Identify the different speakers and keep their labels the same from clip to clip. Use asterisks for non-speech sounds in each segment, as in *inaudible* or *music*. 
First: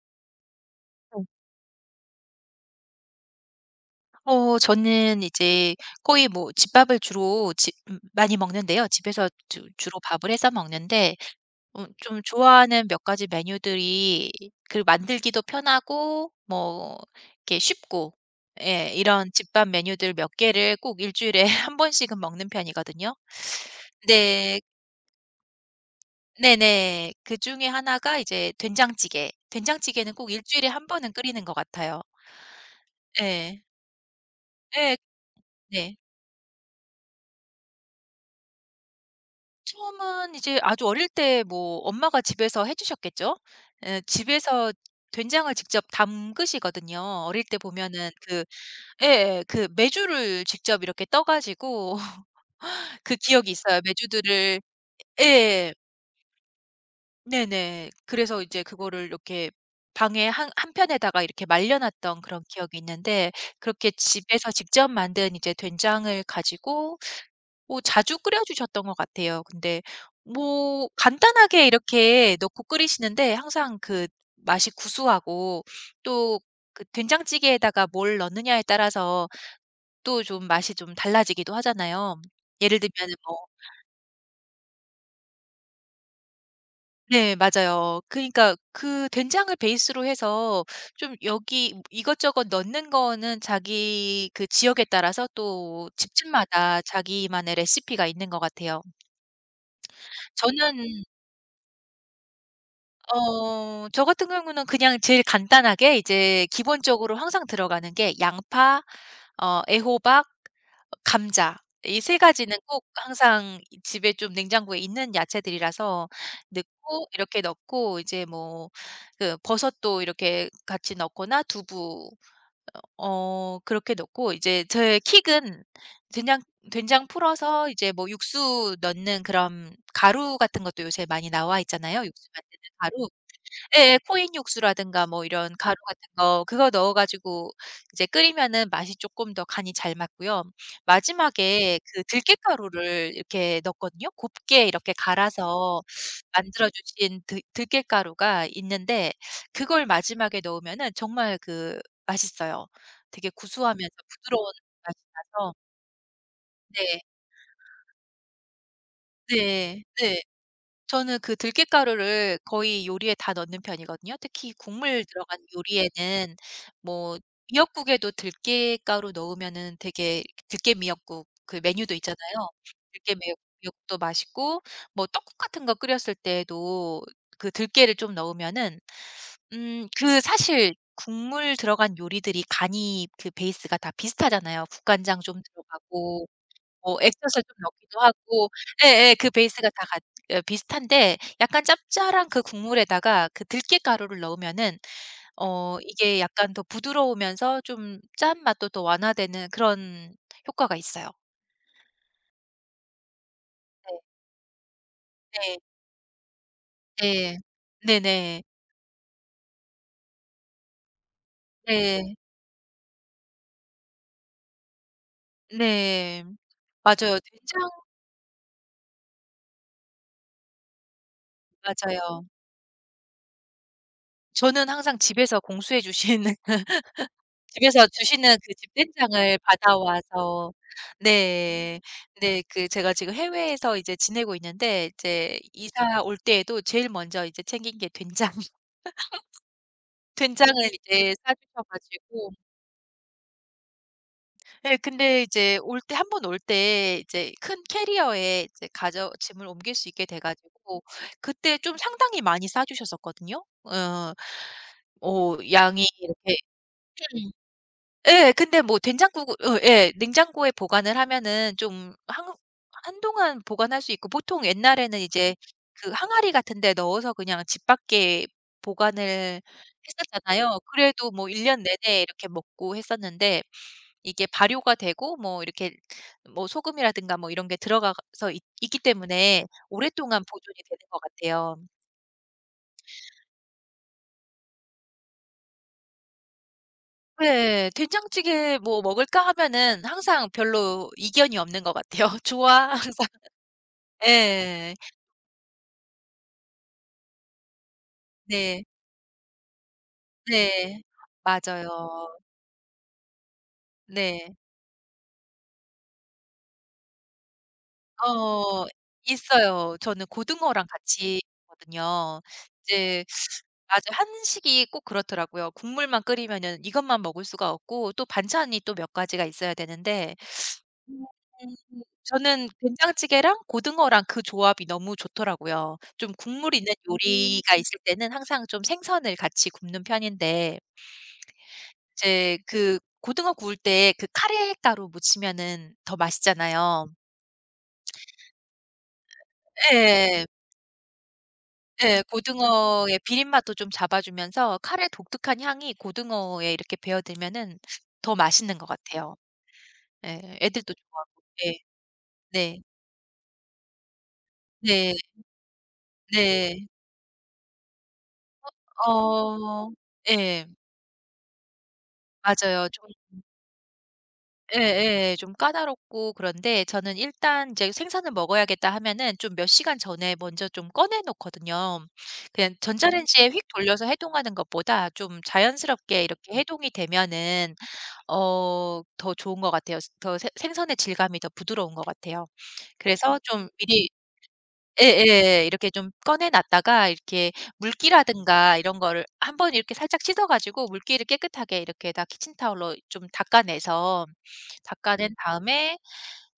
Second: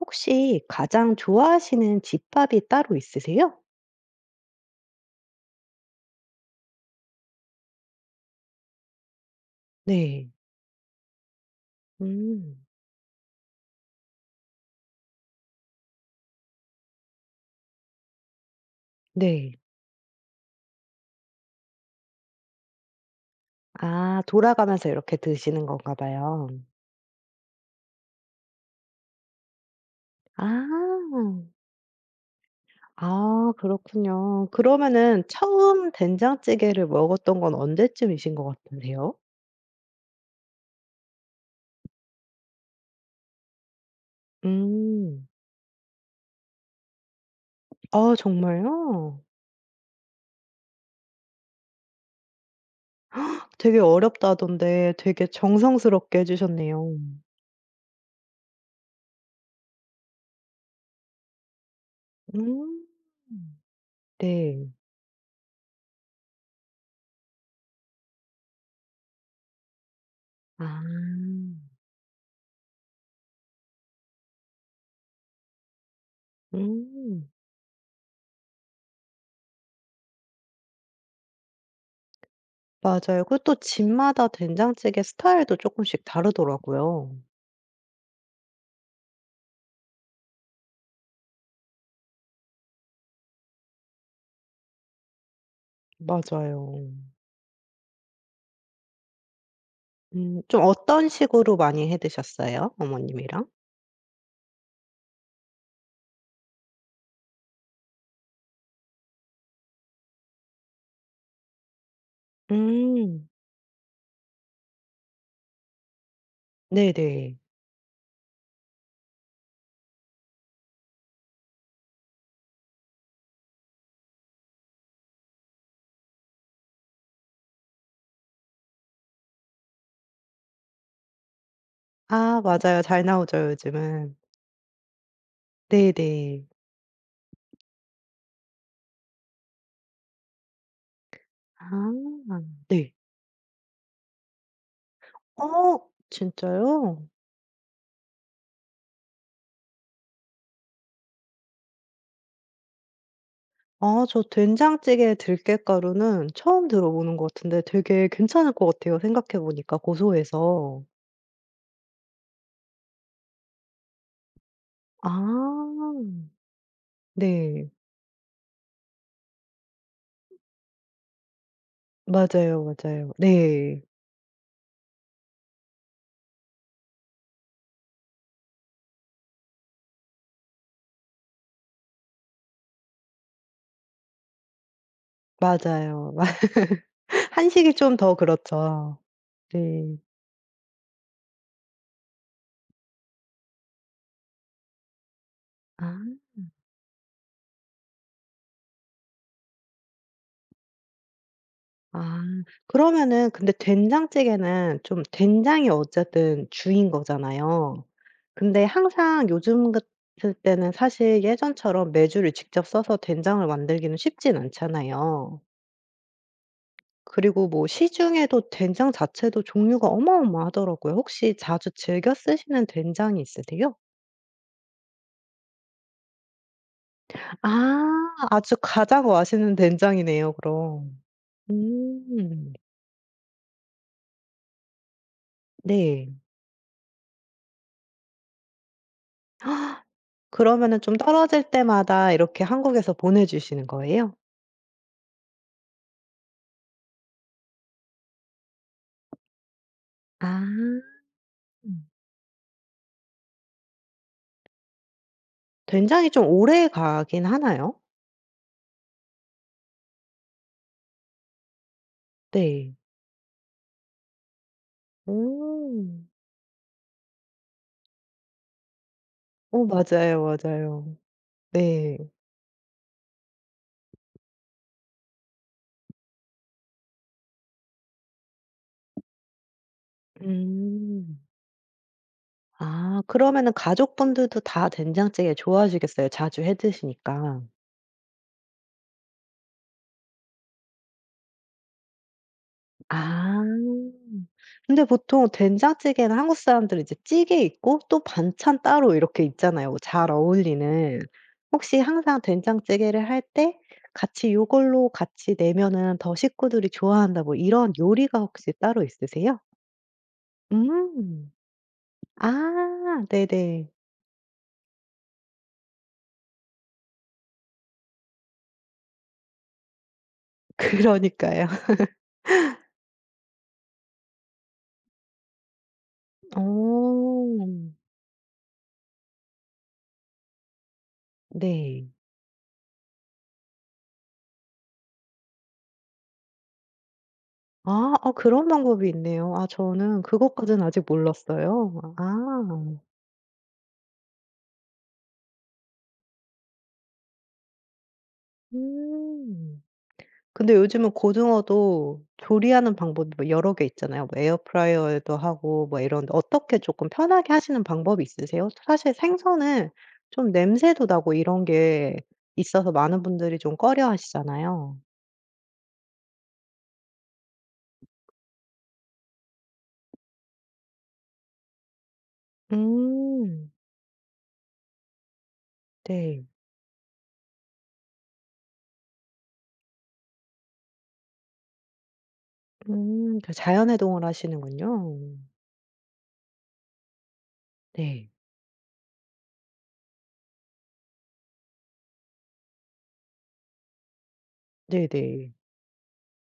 Speaker 1: 혹시 가장
Speaker 2: 어.
Speaker 1: 좋아하시는 집밥이 따로 있으세요?
Speaker 2: 어 저는 이제 거의 뭐 집밥을 주로 지 음. 많이 먹는데요. 집에서 주 주로
Speaker 1: 네.
Speaker 2: 밥을 해서 먹는데 어 좀
Speaker 1: 음.
Speaker 2: 좋아하는 몇 가지 메뉴들이 그 만들기도 편하고 뭐 이렇게 쉽고 예 이런
Speaker 1: 네.
Speaker 2: 집밥 메뉴들 몇 개를 꼭 1 주일에 1 번씩은 먹는 편이거든요.
Speaker 1: 아
Speaker 2: 네.
Speaker 1: 돌아가면서 이렇게 드시는 건가 봐요.
Speaker 2: 네네. 그중에 1 가 이제 된장찌개. 된장찌개는 꼭 1
Speaker 1: 아.
Speaker 2: 주일에 1 번은 끓이는 것 같아요.
Speaker 1: 아
Speaker 2: 예.
Speaker 1: 그렇군요.
Speaker 2: 예
Speaker 1: 그러면은 처음
Speaker 2: 네.
Speaker 1: 된장찌개를 먹었던 건 언제쯤이신 것 같은데요?
Speaker 2: 처음은 이제 아주 어릴 때 뭐 엄마가 집에서 해 주셨겠죠? 예 집에서
Speaker 1: 음.
Speaker 2: 된장을 직접 담그시거든요. 어릴 때 보면은
Speaker 1: 아
Speaker 2: 그
Speaker 1: 정말요?
Speaker 2: 예예. 그 메주를 직접 이렇게 떠 가지고 *laughs* 그 기억이
Speaker 1: *gasps* 되게
Speaker 2: 있어요. 메주들을
Speaker 1: 어렵다던데 되게
Speaker 2: 예.
Speaker 1: 정성스럽게 해 주셨네요.
Speaker 2: 네네. 그래서 이제 그거를 이렇게 방에 한 한편에다가 이렇게 말려 놨던 그런 기억이
Speaker 1: 음
Speaker 2: 있는데 그렇게 집에서
Speaker 1: 네.
Speaker 2: 직접 만든 이제 된장을 가지고 어 자주 끓여 주셨던 것 같아요. 근데
Speaker 1: 아.
Speaker 2: 뭐 간단하게 이렇게 넣고 끓이시는데 항상 그 맛이 구수하고 또 그
Speaker 1: 음.
Speaker 2: 된장찌개에다가 뭘 넣느냐에 따라서 또 좀 맛이 좀 달라지기도 하잖아요. 예를 들면은
Speaker 1: 맞아요. 그리고
Speaker 2: 뭐
Speaker 1: 또 집마다 된장찌개 스타일도 쪼끔씩 다르더라고요.
Speaker 2: 네 맞아요. 그러니까 그 된장을 베이스로 해서 좀 여기 이것저것 넣는 거는 자기 그 지역에 따라서 또 집집마다
Speaker 1: 맞아요.
Speaker 2: 자기만의 레시피가 있는 것 같아요.
Speaker 1: 음 좀
Speaker 2: 저는
Speaker 1: 어떤 식으로 많이 해 드셨어요, 어머님이랑?
Speaker 2: 어 저 같은 경우는 그냥 제일 간단하게 이제 기본적으로 항상 들어가는 게 양파 어 애호박 어 감자 이 3 가지는 꼭
Speaker 1: 음.
Speaker 2: 항상 이 집에 좀 냉장고에 있는 야채들이라서 넣고
Speaker 1: 네네.
Speaker 2: 이렇게 넣고 이제 뭐 그 버섯도 이렇게 같이 넣거나 두부 어 그렇게 넣고 이제 저의 킥은 된장 된장 풀어서 이제 뭐 육수 넣는 그런 가루 같은 것도 요새 많이 나와 있잖아요, 육수
Speaker 1: 아
Speaker 2: 만드는
Speaker 1: 맞아요. 잘
Speaker 2: 가루.
Speaker 1: 나오죠
Speaker 2: 예예
Speaker 1: 요즘은.
Speaker 2: 코인 육수라든가 뭐 이런 가루 같은 거
Speaker 1: 네네.
Speaker 2: 그거 넣어 가지고 이제 끓이면은 맛이 쪼끔 더 간이 잘 맞고요. 마지막에 그
Speaker 1: 아 네.
Speaker 2: 들깨가루를 이렇게 넣거든요. 곱게 이렇게
Speaker 1: 어
Speaker 2: 갈아서 만들어
Speaker 1: 진짜요?
Speaker 2: 주신 들 들깨가루가 있는데 그걸 마지막에 넣으면은 정말 그 맛있어요. 되게 구수하면서
Speaker 1: 아 저
Speaker 2: 부드러운 맛이
Speaker 1: 된장찌개
Speaker 2: 나서
Speaker 1: 들깨가루는 처음 들어
Speaker 2: 네.
Speaker 1: 보는 것 같은데 되게 괜찮을 것 같아요, 생각해 보니까
Speaker 2: 네 네.
Speaker 1: 고소해서.
Speaker 2: 저는 그 들깻가루를 거의 요리에 다 넣는 편이거든요. 특히 국물 들어간
Speaker 1: 아
Speaker 2: 요리에는 뭐
Speaker 1: 네.
Speaker 2: 미역국에도 들깻가루 넣으면은 되게 들깨 미역국 그 메뉴도 있잖아요.
Speaker 1: 맞아요, 맞아요.
Speaker 2: 들깨
Speaker 1: 네.
Speaker 2: 미역국도 맛있고 뭐 떡국 같은 거 끓였을 때에도 그 들깨를 좀 넣으면은 음 그 사실 국물 들어간 요리들이 간이 그 베이스가 다 비슷하잖아요. 국간장 좀
Speaker 1: 맞아요. 맞
Speaker 2: 들어가고 뭐 액젓을 좀
Speaker 1: 한식이 좀
Speaker 2: 넣기도
Speaker 1: 더
Speaker 2: 하고
Speaker 1: 그렇죠.
Speaker 2: 예예. 그 베이스가 다
Speaker 1: 네.
Speaker 2: 같 어 비슷한데 약간 짭짤한 그 국물에다가 그 들깻가루를 넣으면은 어
Speaker 1: 아.
Speaker 2: 이게 약간 더 부드러우면서 좀 짠맛도 또 완화되는 그런 효과가 있어요.
Speaker 1: 아 그러면은 근데
Speaker 2: 네.
Speaker 1: 된장찌개는 좀
Speaker 2: 네.
Speaker 1: 된장이 어쨌든 주인
Speaker 2: 네.
Speaker 1: 거잖아요.
Speaker 2: 네네.
Speaker 1: 근데 항상 요즘 같을 때는 사실 예전처럼
Speaker 2: 네.
Speaker 1: 메주를 직접 쒀서 된장을 만들기는 쉽진 않잖아요.
Speaker 2: 네. 맞아요.
Speaker 1: 그리고 뭐
Speaker 2: 된장
Speaker 1: 시중에도 된장 자체도 종류가 어마어마하더라고요. 혹시 자주 즐겨
Speaker 2: 맞아요.
Speaker 1: 쓰시는 된장이 있으세요?
Speaker 2: 저는 항상 집에서 공수해 주시는 *laughs*
Speaker 1: 아.
Speaker 2: 집에서 주시는 그
Speaker 1: 아주
Speaker 2: 집
Speaker 1: 가장
Speaker 2: 된장을
Speaker 1: 맛있는 된장이네요
Speaker 2: 받아와서
Speaker 1: 그럼.
Speaker 2: 네 네.
Speaker 1: 음
Speaker 2: 그 제가 지금 해외에서 이제 지내고 있는데 이제 이사 올
Speaker 1: 네.
Speaker 2: 때에도 제일 먼저 이제 챙긴 게 된장. *laughs*
Speaker 1: *gasps*
Speaker 2: 된장을
Speaker 1: 그러면은 좀
Speaker 2: 이제 싸
Speaker 1: 떨어질
Speaker 2: 주셔
Speaker 1: 때마다
Speaker 2: 가지고
Speaker 1: 이렇게 한국에서 보내 주시는 거예요?
Speaker 2: 예. 근데 이제 올 때 1 번 올 때 이제 큰 캐리어에 이제 가져 짐을 옮길 수 있게 돼
Speaker 1: 아
Speaker 2: 가지고 그때 좀
Speaker 1: 음.
Speaker 2: 상당히 많이 싸 주셨었거든요. 어어 뭐 양이
Speaker 1: 된장이 좀
Speaker 2: 이렇게
Speaker 1: 오래가긴
Speaker 2: 큰
Speaker 1: 하나요?
Speaker 2: 예 근데 뭐 된장국을 어 예 냉장고에 보관을 하면은 좀 한
Speaker 1: 네.
Speaker 2: 한동안 보관할 수 있고 보통 옛날에는 이제 그
Speaker 1: 어.
Speaker 2: 항아리 같은 데 넣어서 그냥 집 밖에 보관을
Speaker 1: 어 맞아요,
Speaker 2: 했었잖아요.
Speaker 1: 맞아요.
Speaker 2: 그래도 뭐 1 년
Speaker 1: 네.
Speaker 2: 내내 이렇게 먹고 했었는데 이게 발효가 되고 뭐 이렇게 뭐 소금이라든가 뭐 이런 게 들어가서 있 있기 때문에 오랫동안 보존이 되는 것
Speaker 1: 음.
Speaker 2: 같아요.
Speaker 1: 아 그러면은 가족분들도 다 된장찌개 좋아하시겠어요? 자주 해 드시니까.
Speaker 2: 예. 된장찌개 "뭐 먹을까?" 하면은 항상 별로 이견이 없는 것 같아요. "좋아." 항상.
Speaker 1: 아.
Speaker 2: 예.
Speaker 1: 근데 보통 된장찌개는 한국 사람들은 이제 찌개 있고 또 반찬
Speaker 2: 네.
Speaker 1: 따로 이렇게 있잖아요, 잘
Speaker 2: 네.
Speaker 1: 어울리는. 혹시
Speaker 2: 맞아요.
Speaker 1: 항상 된장찌개를 할 때 같이
Speaker 2: 네.
Speaker 1: '이걸로 같이 내면은 더 식구들이 좋아한다.' 뭐 이런 요리가 혹시
Speaker 2: 어
Speaker 1: 따로 있으세요?
Speaker 2: 있어요. 저는 고등어랑 같이
Speaker 1: 음.
Speaker 2: 하거든요.
Speaker 1: 아
Speaker 2: 이제
Speaker 1: 네네.
Speaker 2: 아주 한식이 꼭 그렇더라고요. 국물만 끓이면은 이것만 먹을 수가 없고 또 반찬이 또 몇 가지가 있어야 되는데 음
Speaker 1: 그러니까요.
Speaker 2: 음 음.
Speaker 1: *laughs*
Speaker 2: 저는 된장찌개랑 고등어랑 그 조합이 너무 좋더라고요. 좀
Speaker 1: 어.
Speaker 2: 국물이 있는 요리가 있을 때는 항상 좀 생선을 같이 굽는 편인데
Speaker 1: 네.
Speaker 2: 이제 그 고등어 구울 때 그 카레 가루 묻히면은 더 맛있잖아요.
Speaker 1: 아 어
Speaker 2: *smacks lips*
Speaker 1: 그런 방법이 있네요. 아 저는
Speaker 2: 예예.
Speaker 1: 그것까진 아직 몰랐어요.
Speaker 2: 예.
Speaker 1: 아.
Speaker 2: 고등어의 비린맛도 좀 잡아 주면서 카레 독특한 향이 고등어에 이렇게 배어 들면은 더 맛있는 것 같아요.
Speaker 1: 음.
Speaker 2: 예.
Speaker 1: 근데
Speaker 2: 애들도
Speaker 1: 요즘은
Speaker 2: 좋아하고. 예.
Speaker 1: 고등어도
Speaker 2: 네.
Speaker 1: 조리하는 방법이 뭐 여러 개 있잖아요. 뭐
Speaker 2: 네.
Speaker 1: 에어프라이어에도 하고 뭐 이런데 어떻게
Speaker 2: 네.
Speaker 1: 쪼끔 편하게 하시는 방법이 있으세요?
Speaker 2: 어
Speaker 1: 사실 생선은
Speaker 2: 어
Speaker 1: 좀
Speaker 2: 예.
Speaker 1: 냄새도 나고 이런 게
Speaker 2: 맞아요.
Speaker 1: 있어서
Speaker 2: 좋은
Speaker 1: 많은
Speaker 2: 음
Speaker 1: 분들이 좀 꺼려하시잖아요.
Speaker 2: 예예. 좀 까다롭고 그런데 저는 일단 이제 '생선을 먹어야겠다.' 하면은 좀 몇 시간 전에 먼저 좀 꺼내 놓거든요. 그냥 전자레인지에 휙
Speaker 1: 음.
Speaker 2: 돌려서 해동하는 것보다 좀 자연스럽게
Speaker 1: 네.
Speaker 2: 이렇게 해동이 되면은 어 더 좋은 것 같아요. 스 더 생 생선의 질감이 더 부드러운 것 같아요.
Speaker 1: 음
Speaker 2: 그래서
Speaker 1: 그
Speaker 2: 좀 미리
Speaker 1: 자연해동을 하시는군요.
Speaker 2: 예예 이렇게 좀 꺼내 놨다가 이렇게
Speaker 1: 네.
Speaker 2: 물기라든가 이런 거를 한번 이렇게 살짝 씻어가지고 물기를 깨끗하게 이렇게 다 키친타월로 좀 닦아내서 닦아낸
Speaker 1: 네네.
Speaker 2: 다음에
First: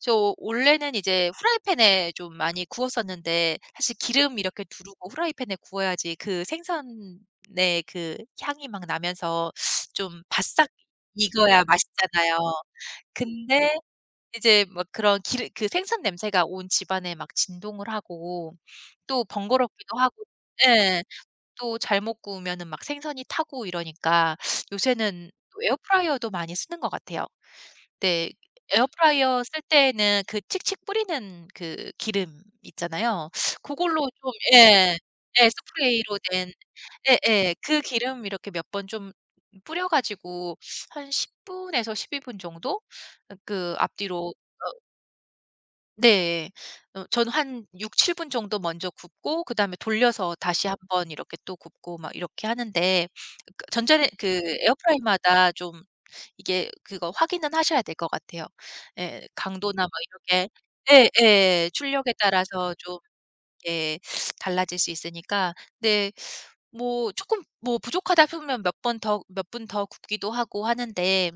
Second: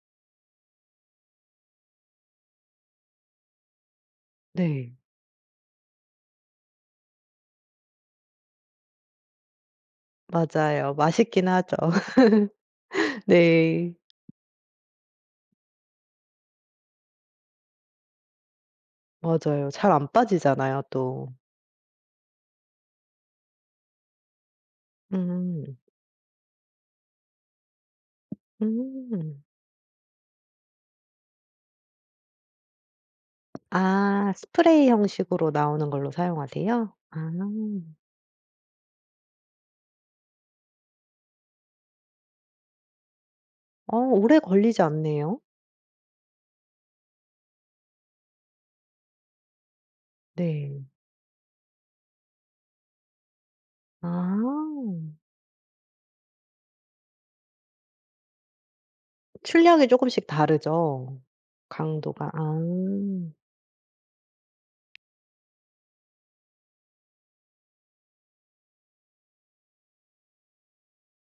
Speaker 2: 저 원래는 이제 후라이팬에 좀 많이 구웠었는데 사실 기름 이렇게
Speaker 1: 네.
Speaker 2: 두르고 후라이팬에 구워야지 그 생선의 그 향이 막 나면서 좀 바싹
Speaker 1: 맞아요. 맛있긴
Speaker 2: 익어야
Speaker 1: 하죠.
Speaker 2: 맛있잖아요.
Speaker 1: *laughs*
Speaker 2: 근데
Speaker 1: 네.
Speaker 2: 이제 막 그런 기름 그 생선 냄새가 온 집안에 막 진동을 하고 또
Speaker 1: 맞아요. 잘
Speaker 2: 번거롭기도
Speaker 1: 안
Speaker 2: 하고
Speaker 1: 빠지잖아요
Speaker 2: 예
Speaker 1: 또.
Speaker 2: 또 잘못 구우면은 막 생선이 타고 이러니까 요새는
Speaker 1: 음.
Speaker 2: 에어프라이어도 많이 쓰는 것 같아요. 네.
Speaker 1: 음.
Speaker 2: 에어프라이어 쓸 때에는 그 칙칙 뿌리는 그 기름 있잖아요. 그걸로 좀
Speaker 1: 아 스프레이
Speaker 2: 예 예
Speaker 1: 형식으로 나오는 걸로
Speaker 2: 스프레이로 된
Speaker 1: 사용하세요? 아.
Speaker 2: 예예. 그 기름 이렇게 몇 번 좀 뿌려가지고 한 10 분에서 12 분 정도 그
Speaker 1: 어
Speaker 2: 앞뒤로
Speaker 1: 오래
Speaker 2: 어
Speaker 1: 걸리지 않네요.
Speaker 2: 네. 어 저는 한 6-7 분 정도 먼저 굽고 그다음에 돌려서 다시 1
Speaker 1: 네.
Speaker 2: 번 이렇게 또 굽고 막 이렇게 하는데 그
Speaker 1: 아.
Speaker 2: 전자렌 그 에어프라이어마다 좀 이게 그거 확인은 하셔야 될 것 같아요. 예 강도나
Speaker 1: 출력이
Speaker 2: 막
Speaker 1: 쪼끔씩
Speaker 2: 이렇게
Speaker 1: 다르죠
Speaker 2: 예예. 출력에
Speaker 1: 강도가.
Speaker 2: 따라서 좀
Speaker 1: 아.
Speaker 2: 예 달라질 수 있으니까. 네 뭐 쪼끔 뭐 부족하다 하면 몇 번 더 몇 분 더 굽기도 하고 하는데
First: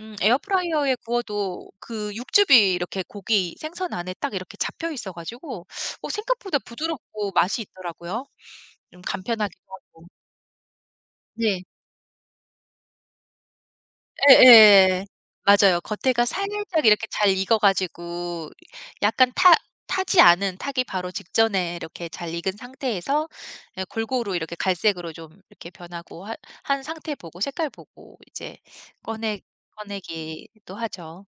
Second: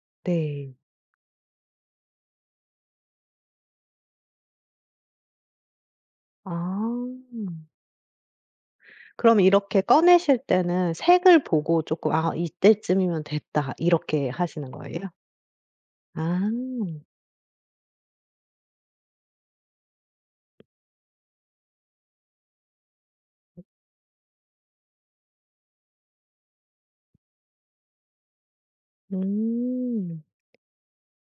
Speaker 2: 음
Speaker 1: 네.
Speaker 2: 에어프라이어에 구워도 그 육즙이 이렇게 고기, 생선 안에 딱 이렇게 잡혀 있어 가지고 어
Speaker 1: 아.
Speaker 2: 생각보다 부드럽고 맛이 있더라고요 좀
Speaker 1: 그럼
Speaker 2: 간편하기도
Speaker 1: 이렇게
Speaker 2: 하고.
Speaker 1: 꺼내실 때는 색을
Speaker 2: 네.
Speaker 1: 보고 쪼끔 "아 이때쯤이면 됐다." 이렇게 하시는
Speaker 2: 예예.
Speaker 1: 거예요?
Speaker 2: 맞아요. 겉에가 살짝
Speaker 1: 아.
Speaker 2: 이렇게 잘 익어 가지고 약간 타 타지 않은, 타기 바로 직전에 이렇게 잘 익은 상태에서 예 골고루 이렇게 갈색으로 좀 이렇게 변하고 하 한 상태 보고 색깔 보고 이제 꺼내
Speaker 1: 음.
Speaker 2: 꺼내기도 하죠.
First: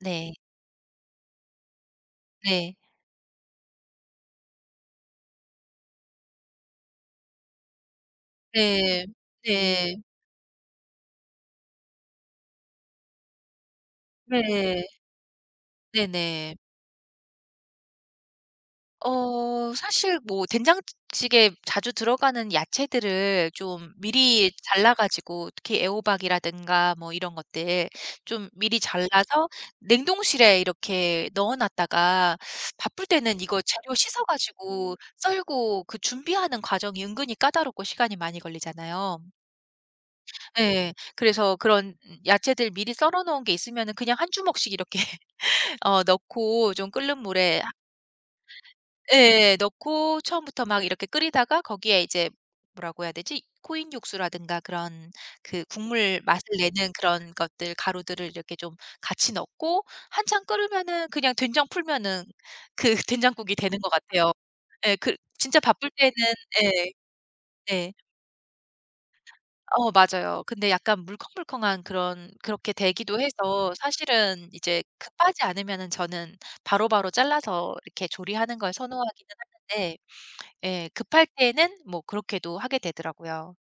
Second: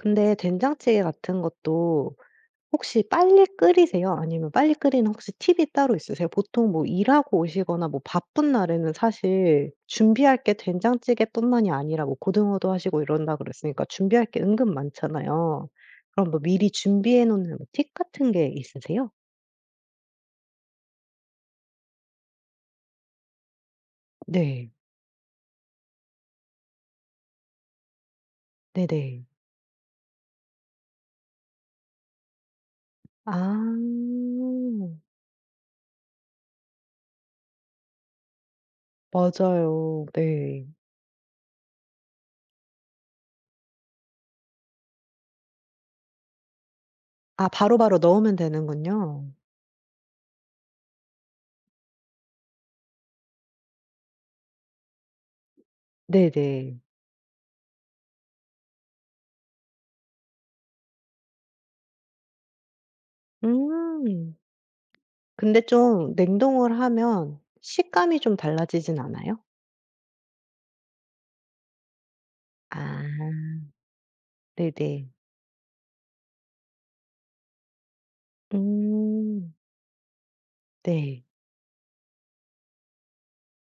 Speaker 2: 네.
Speaker 1: 된장찌개 같은 것도
Speaker 2: 네.
Speaker 1: 혹시 빨리 끓이세요? 아니면 빨리 끓이는 혹시 팁이 따로 있으세요? 보통 뭐 일하고 오시거나 뭐 바쁜 날에는
Speaker 2: 네.
Speaker 1: 사실
Speaker 2: 네.
Speaker 1: 준비할 게 된장찌개뿐만이 아니라 뭐 고등어도 하시고 이런다 그랬으니까 준비할 게 은근
Speaker 2: 네.
Speaker 1: 많잖아요. 그럼 뭐
Speaker 2: 네네.
Speaker 1: 미리 준비해 놓는 뭐 팁 같은 게 있으세요?
Speaker 2: 어 사실 뭐 된장찌 찌개 자주 들어가는 야채들을 좀 미리
Speaker 1: 네.
Speaker 2: 잘라 가지고 특히 애호박이라든가 뭐 이런 것들 좀 미리
Speaker 1: 네네.
Speaker 2: 잘라서 냉동실에 이렇게 넣어 놨다가 바쁠
Speaker 1: 아.
Speaker 2: 때는 이거 재료 씻어 가지고 썰고 그 준비하는 과정이 은근히 까다롭고 시간이 많이 걸리잖아요.
Speaker 1: 맞아요. 네.
Speaker 2: 예. 그래서 그런 야채들 미리 썰어 놓은 게 있으면은 그냥 1 주먹씩 이렇게 어 넣고 좀 끓는
Speaker 1: 아
Speaker 2: 물에 하
Speaker 1: 바로바로 넣으면 되는군요.
Speaker 2: 예예. 넣고 처음부터 막 이렇게 끓이다가 거기에 이제 뭐라고 해야 되지? 코인 육수라든가 그런 그 국물 맛을
Speaker 1: 네네.
Speaker 2: 내는 그런 것들, 가루들을 이렇게 좀 같이 넣고 한참 끓으면은 그냥 된장 풀면은 그 된장국이 되는 것 같아요
Speaker 1: 음.근데
Speaker 2: 예 글 진짜 바쁠 때는
Speaker 1: 좀 냉동을
Speaker 2: 예.
Speaker 1: 하면
Speaker 2: 네.
Speaker 1: 식감이 좀 달라지진 않아요?
Speaker 2: 어 맞아요. 근데 약간 물컹물컹한 그런 그렇게
Speaker 1: 아.
Speaker 2: 되기도 해서 사실은 이제
Speaker 1: 네네.
Speaker 2: 급하지 않으면은 저는 바로바로 잘라서 이렇게 조리하는 걸 선호하기는
Speaker 1: 음.
Speaker 2: 하는데 예.
Speaker 1: 네.
Speaker 2: 급할 때는 뭐 그렇게도 하게 되더라고요.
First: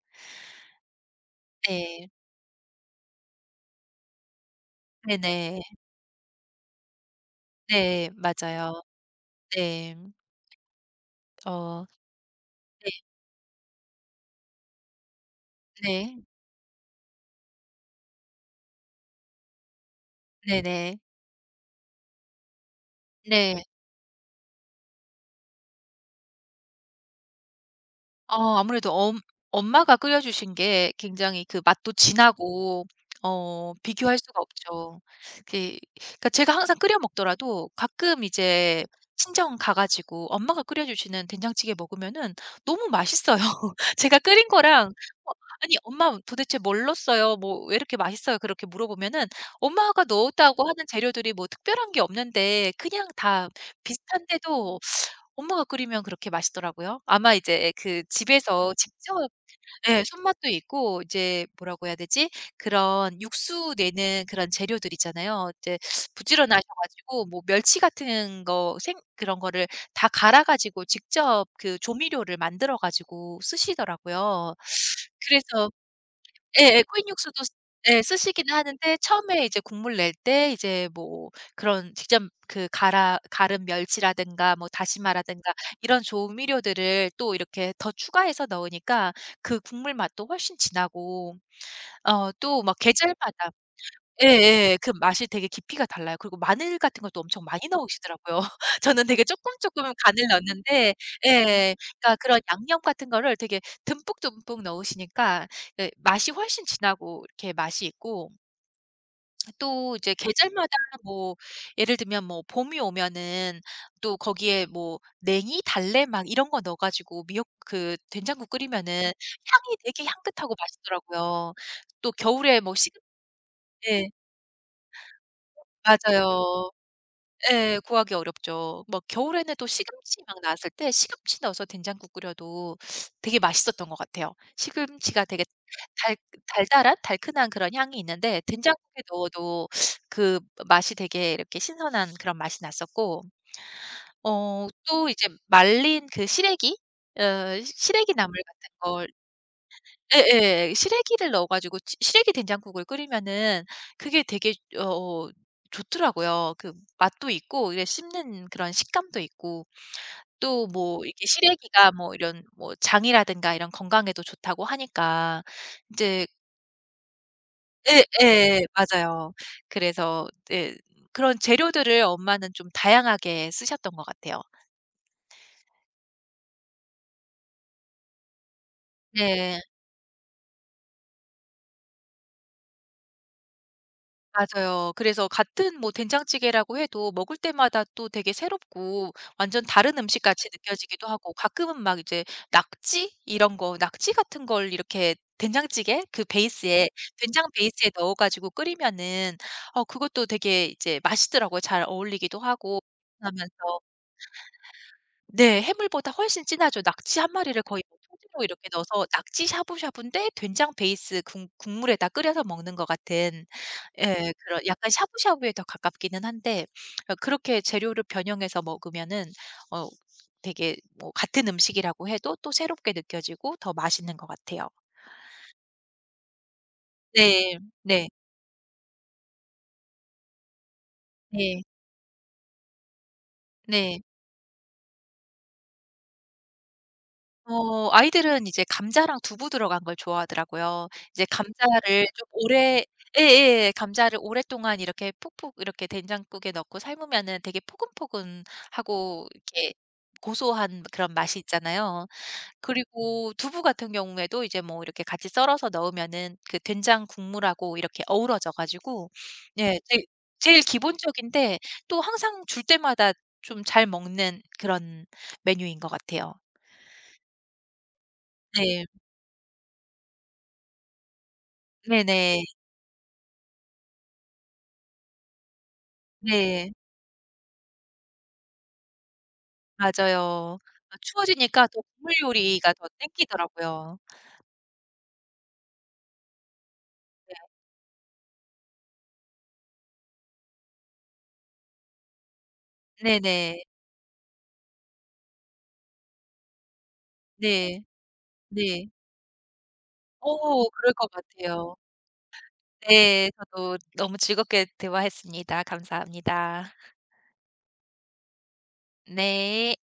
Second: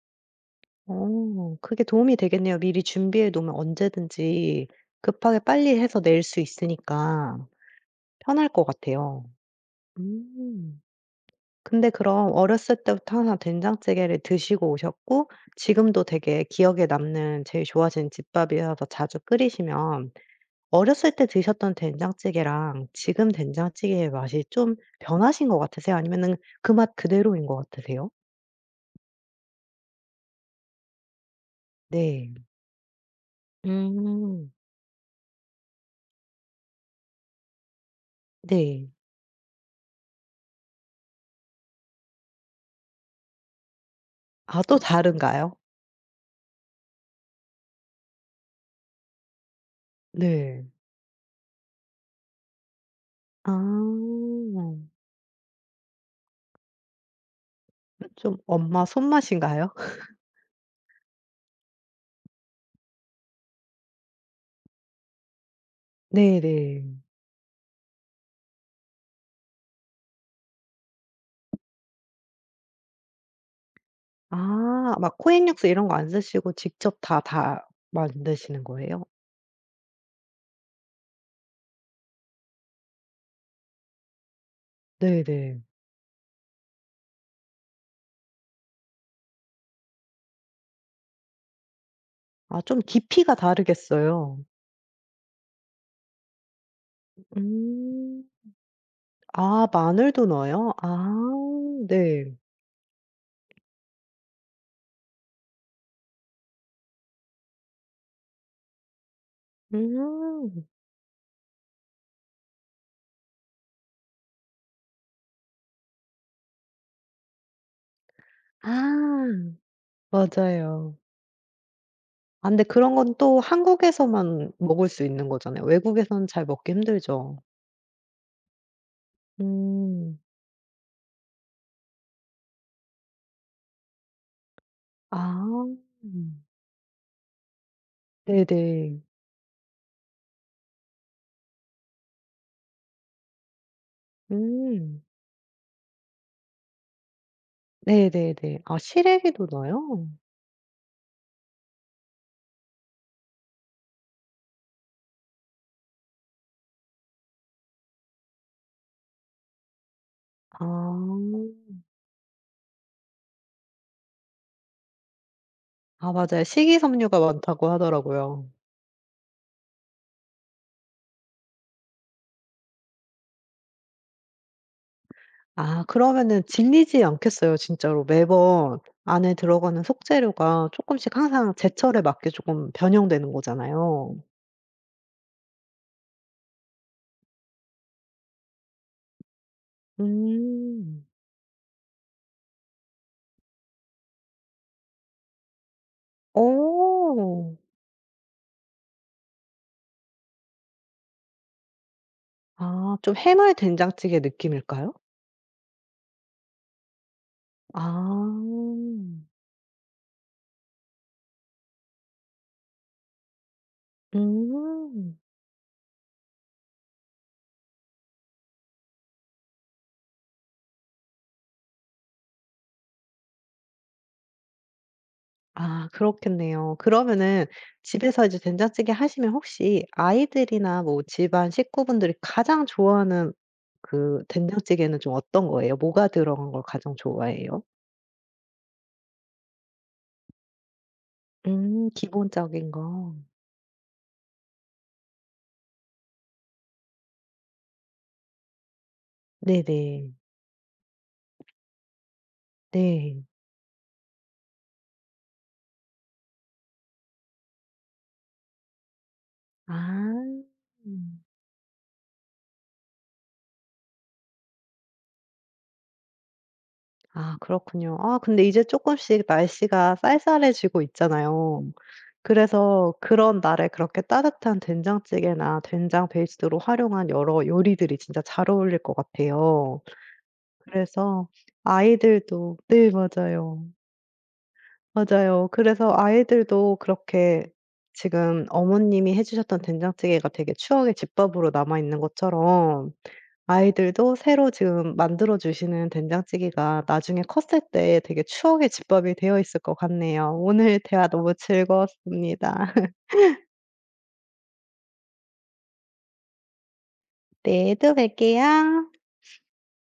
Speaker 1: 어 그게
Speaker 2: 예.
Speaker 1: 도움이 되겠네요. 미리 준비해 놓으면 언제든지 급하게
Speaker 2: 네네.
Speaker 1: 빨리 해서 낼 수 있으니까
Speaker 2: 네
Speaker 1: 편할 것
Speaker 2: 맞아요.
Speaker 1: 같아요.
Speaker 2: 네.
Speaker 1: 음.
Speaker 2: 어
Speaker 1: 근데 그럼 어렸을
Speaker 2: 네.
Speaker 1: 때부터 항상 된장찌개를 드시고 오셨고 지금도
Speaker 2: 네.
Speaker 1: 되게 기억에 남는 제일 좋아하시는 집밥이어서 자주 끓이시면,
Speaker 2: 네네.
Speaker 1: 어렸을 때 드셨던 된장찌개랑 지금
Speaker 2: 네.
Speaker 1: 된장찌개의 맛이 좀 변하신 것 같으세요? 아니면은 그 맛 그대로인 것 같으세요?
Speaker 2: 어 아무래도 엄 엄마가 끓여주신 게 굉장히 그 맛도
Speaker 1: 네.
Speaker 2: 진하고 어 비교할 수가
Speaker 1: 음.
Speaker 2: 없죠. 그 그러니까 제가 항상 끓여 먹더라도 가끔 이제
Speaker 1: 네.
Speaker 2: 친정 가 가지고 엄마가 끓여 주시는 된장찌개 먹으면은 너무 맛있어요. 제가 끓인
Speaker 1: 아 또
Speaker 2: 거랑 어
Speaker 1: 다른가요?
Speaker 2: "아니 엄마 도대체 뭘 넣었어요? 뭐 왜 이렇게 맛있어요?" 그렇게 물어보면은 엄마가 넣었다고
Speaker 1: 네.
Speaker 2: 하는 재료들이 뭐 특별한 게 없는데 그냥 다
Speaker 1: 아.
Speaker 2: 비슷한데도 엄마가 끓이면 그렇게 맛있더라고요. 아마 이제 그
Speaker 1: 음 좀
Speaker 2: 집에서
Speaker 1: 엄마
Speaker 2: 직접
Speaker 1: 손맛인가요?
Speaker 2: 예.
Speaker 1: *laughs*
Speaker 2: 손맛도 있고 이제 뭐라고 해야 되지 그런 육수 내는 그런 재료들 있잖아요. 이제 부지런하셔
Speaker 1: 네네.
Speaker 2: 가지고 뭐 멸치 같은 거 생 그런 거를 다 갈아 가지고 직접 그 조미료를 만들어 가지고 쓰시더라고요.
Speaker 1: 아 막 코인 육수
Speaker 2: 그래서
Speaker 1: 이런 거 안 쓰시고
Speaker 2: 예예
Speaker 1: 직접
Speaker 2: 코인
Speaker 1: 다,
Speaker 2: 육수도
Speaker 1: 다
Speaker 2: 예. 쓰시기는
Speaker 1: 만드시는
Speaker 2: 하는데
Speaker 1: 거예요?
Speaker 2: 처음에 이제 국물 낼 때 이제 뭐 그런 직접 그 갈아 갈은 멸치라든가 뭐 다시마라든가
Speaker 1: 네네.
Speaker 2: 이런 조미료들을 또 이렇게 더 추가해서 넣으니까 그 국물 맛도 훨씬 진하고 어
Speaker 1: 아
Speaker 2: 또 막
Speaker 1: 좀 깊이가
Speaker 2: 계절마다
Speaker 1: 다르겠어요.
Speaker 2: 예예 그 맛이 되게 깊이가 달라요. 그리고 마늘 같은 것도 엄청 많이
Speaker 1: 음.
Speaker 2: 넣으시더라고요. *laughs* 저는 되게 쪼끔,
Speaker 1: 아
Speaker 2: 쪼끔
Speaker 1: 마늘도
Speaker 2: 간을
Speaker 1: 넣어요?
Speaker 2: 넣는데
Speaker 1: 아
Speaker 2: 예. 그러니까
Speaker 1: 네.
Speaker 2: 그런 양념 같은 거를 되게 듬뿍듬뿍 넣으시니까 예 맛이 훨씬 진하고 이렇게 맛이 있고 또 이제
Speaker 1: 음.
Speaker 2: 계절마다 뭐 예를 들면 뭐 봄이 오면은 또 거기에 뭐 냉이, 달래 막 이런 거 넣어 가지고 미역 그 된장국 끓이면은
Speaker 1: 아.
Speaker 2: 향이 되게 향긋하고
Speaker 1: 맞아요.
Speaker 2: 맛있더라고요. 또
Speaker 1: 아
Speaker 2: 겨울에
Speaker 1: 근데
Speaker 2: 뭐
Speaker 1: 그런
Speaker 2: 시금
Speaker 1: 건 또
Speaker 2: 예.
Speaker 1: 한국에서만 먹을 수 있는 거잖아요. 외국에서는 잘
Speaker 2: 맞아요.
Speaker 1: 먹기 힘들죠?
Speaker 2: 예. 구하기 어렵죠. 뭐 겨울에는 또
Speaker 1: 음.
Speaker 2: 시금치 막 나왔을 때 시금치 넣어서 된장국 끓여도 되게 맛있었던 것 같아요.
Speaker 1: 아.
Speaker 2: 시금치가 되게 달 달달한, 달큰한 그런 향이 있는데
Speaker 1: 네네.
Speaker 2: 된장국에 넣어도 그 맛이 되게 이렇게 신선한 그런 맛이 났었고 어
Speaker 1: 음.
Speaker 2: 또 이제 말린 그 시래기 어 시래기 나물
Speaker 1: 네네네.
Speaker 2: 같은
Speaker 1: 아
Speaker 2: 걸
Speaker 1: 시래기도 넣어요?
Speaker 2: 예예. 시래기를 넣어 가지고 시 시래기 된장국을 끓이면은 그게 되게 여 어 좋더라고요. 그 맛도 있고 이래 씹는 이제 그런 식감도 있고 또
Speaker 1: 아.
Speaker 2: 뭐 이게 시래기가 뭐 이런 뭐 장이라든가 이런 건강에도 좋다고 하니까
Speaker 1: 아
Speaker 2: 인제
Speaker 1: 맞아요. 식이섬유가 많다고 하더라고요.
Speaker 2: 예예 맞아요. 그래서 이제 그런 재료들을 엄마는 좀 다양하게 쓰셨던 것 같아요.
Speaker 1: 아 그러면은 질리지 않겠어요 진짜로. 매번 안에
Speaker 2: 네.
Speaker 1: 들어가는 속재료가 쪼끔씩 항상 제철에 맞게 조금 변형되는 거잖아요.
Speaker 2: 맞아요. 그래서 같은 뭐 된장찌개라고 해도 먹을 때마다 또 되게 새롭고 완전 다른 음식같이
Speaker 1: 음.
Speaker 2: 느껴지기도 하고 가끔은 막 이제 낙지 이런 거, 낙지 같은 걸 이렇게 된장찌개 그 베이스에, 된장
Speaker 1: 어.
Speaker 2: 베이스에 넣어 가지고 끓이면은 어 그것도 되게 이제 맛있더라고요 잘 어울리기도 하고
Speaker 1: 아 좀 해물
Speaker 2: 하면서.
Speaker 1: 된장찌개 느낌일까요?
Speaker 2: 네. 해물보다 훨씬 진하죠. 낙지 1 마리를 거의 뭐 통째로 이렇게 넣어서
Speaker 1: 아.
Speaker 2: 낙지 샤브샤브인데 된장 베이스 국 국물에다 끓여서 먹는 것 같은 예. 그런 약간
Speaker 1: 음.
Speaker 2: 샤브샤브에 더 가깝기는 한데 어 그렇게 재료를 변형해서 먹으면은 어 되게 뭐 같은 음식이라고 해도 또 새롭게 느껴지고 더 맛있는 것 같아요.
Speaker 1: 아 그렇겠네요. 그러면은
Speaker 2: 네 네.
Speaker 1: 집에서 이제 된장찌개 하시면 혹시 아이들이나 뭐 집안
Speaker 2: 예.
Speaker 1: 식구분들이 가장 좋아하는
Speaker 2: 네.
Speaker 1: 그 된장찌개는 좀 어떤 거예요? 뭐가 들어간 걸 가장 좋아해요?
Speaker 2: 어 아이들은 이제 감자랑 두부 들어간 걸 좋아하더라고요. 이제
Speaker 1: 음
Speaker 2: 감자를 좀
Speaker 1: 기본적인
Speaker 2: 오래
Speaker 1: 거.
Speaker 2: 예예 감자를 오랫동안 이렇게 푹푹 이렇게 된장국에 넣고 삶으면은 되게 포근포근하고 이렇게
Speaker 1: 네네.
Speaker 2: 고소한 그런 맛이 있잖아요.
Speaker 1: 네.
Speaker 2: 그리고 두부 같은 경우에도 이제 뭐 이렇게 같이 썰어서 넣으면은 그 된장 국물하고 이렇게 어우러져 가지고
Speaker 1: 아.
Speaker 2: 예. 제일 제일 기본적인데 또 항상 줄 때마다 좀 잘 먹는 그런 메뉴인 것 같아요.
Speaker 1: 아 그렇군요. 아 근데 이제
Speaker 2: 네.
Speaker 1: 쪼끔씩 날씨가 쌀쌀해지고 있잖아요.
Speaker 2: 네네.
Speaker 1: 그래서 그런 날에 그렇게 따뜻한 된장찌개나 된장 베이스로
Speaker 2: 네.
Speaker 1: 활용한 여러 요리들이 진짜 잘 어울릴 것 같아요.
Speaker 2: 맞아요. 그
Speaker 1: 그래서
Speaker 2: 추워지니까 또 국물
Speaker 1: 아이들도
Speaker 2: 요리가 더
Speaker 1: 네 맞아요.
Speaker 2: 당기더라고요.
Speaker 1: 맞아요. 그래서 아이들도
Speaker 2: 네.
Speaker 1: 그렇게 지금 어머님이 해 주셨던 된장찌개가 되게 추억의 집밥으로 남아있는 것처럼
Speaker 2: 네네.
Speaker 1: 아이들도 새로 지금 만들어 주시는 된장찌개가 나중에 컸을
Speaker 2: 네.
Speaker 1: 때 되게 추억의
Speaker 2: 네.
Speaker 1: 집밥이 되어 있을 것 같네요.
Speaker 2: 어
Speaker 1: 오늘
Speaker 2: 그럴
Speaker 1: 대화
Speaker 2: 것
Speaker 1: 너무
Speaker 2: 같아요.
Speaker 1: 즐거웠습니다.
Speaker 2: 네.
Speaker 1: *laughs*
Speaker 2: 저도 너무 즐겁게 대화했습니다. 감사합니다.
Speaker 1: 네. 또 뵐게요.
Speaker 2: 네.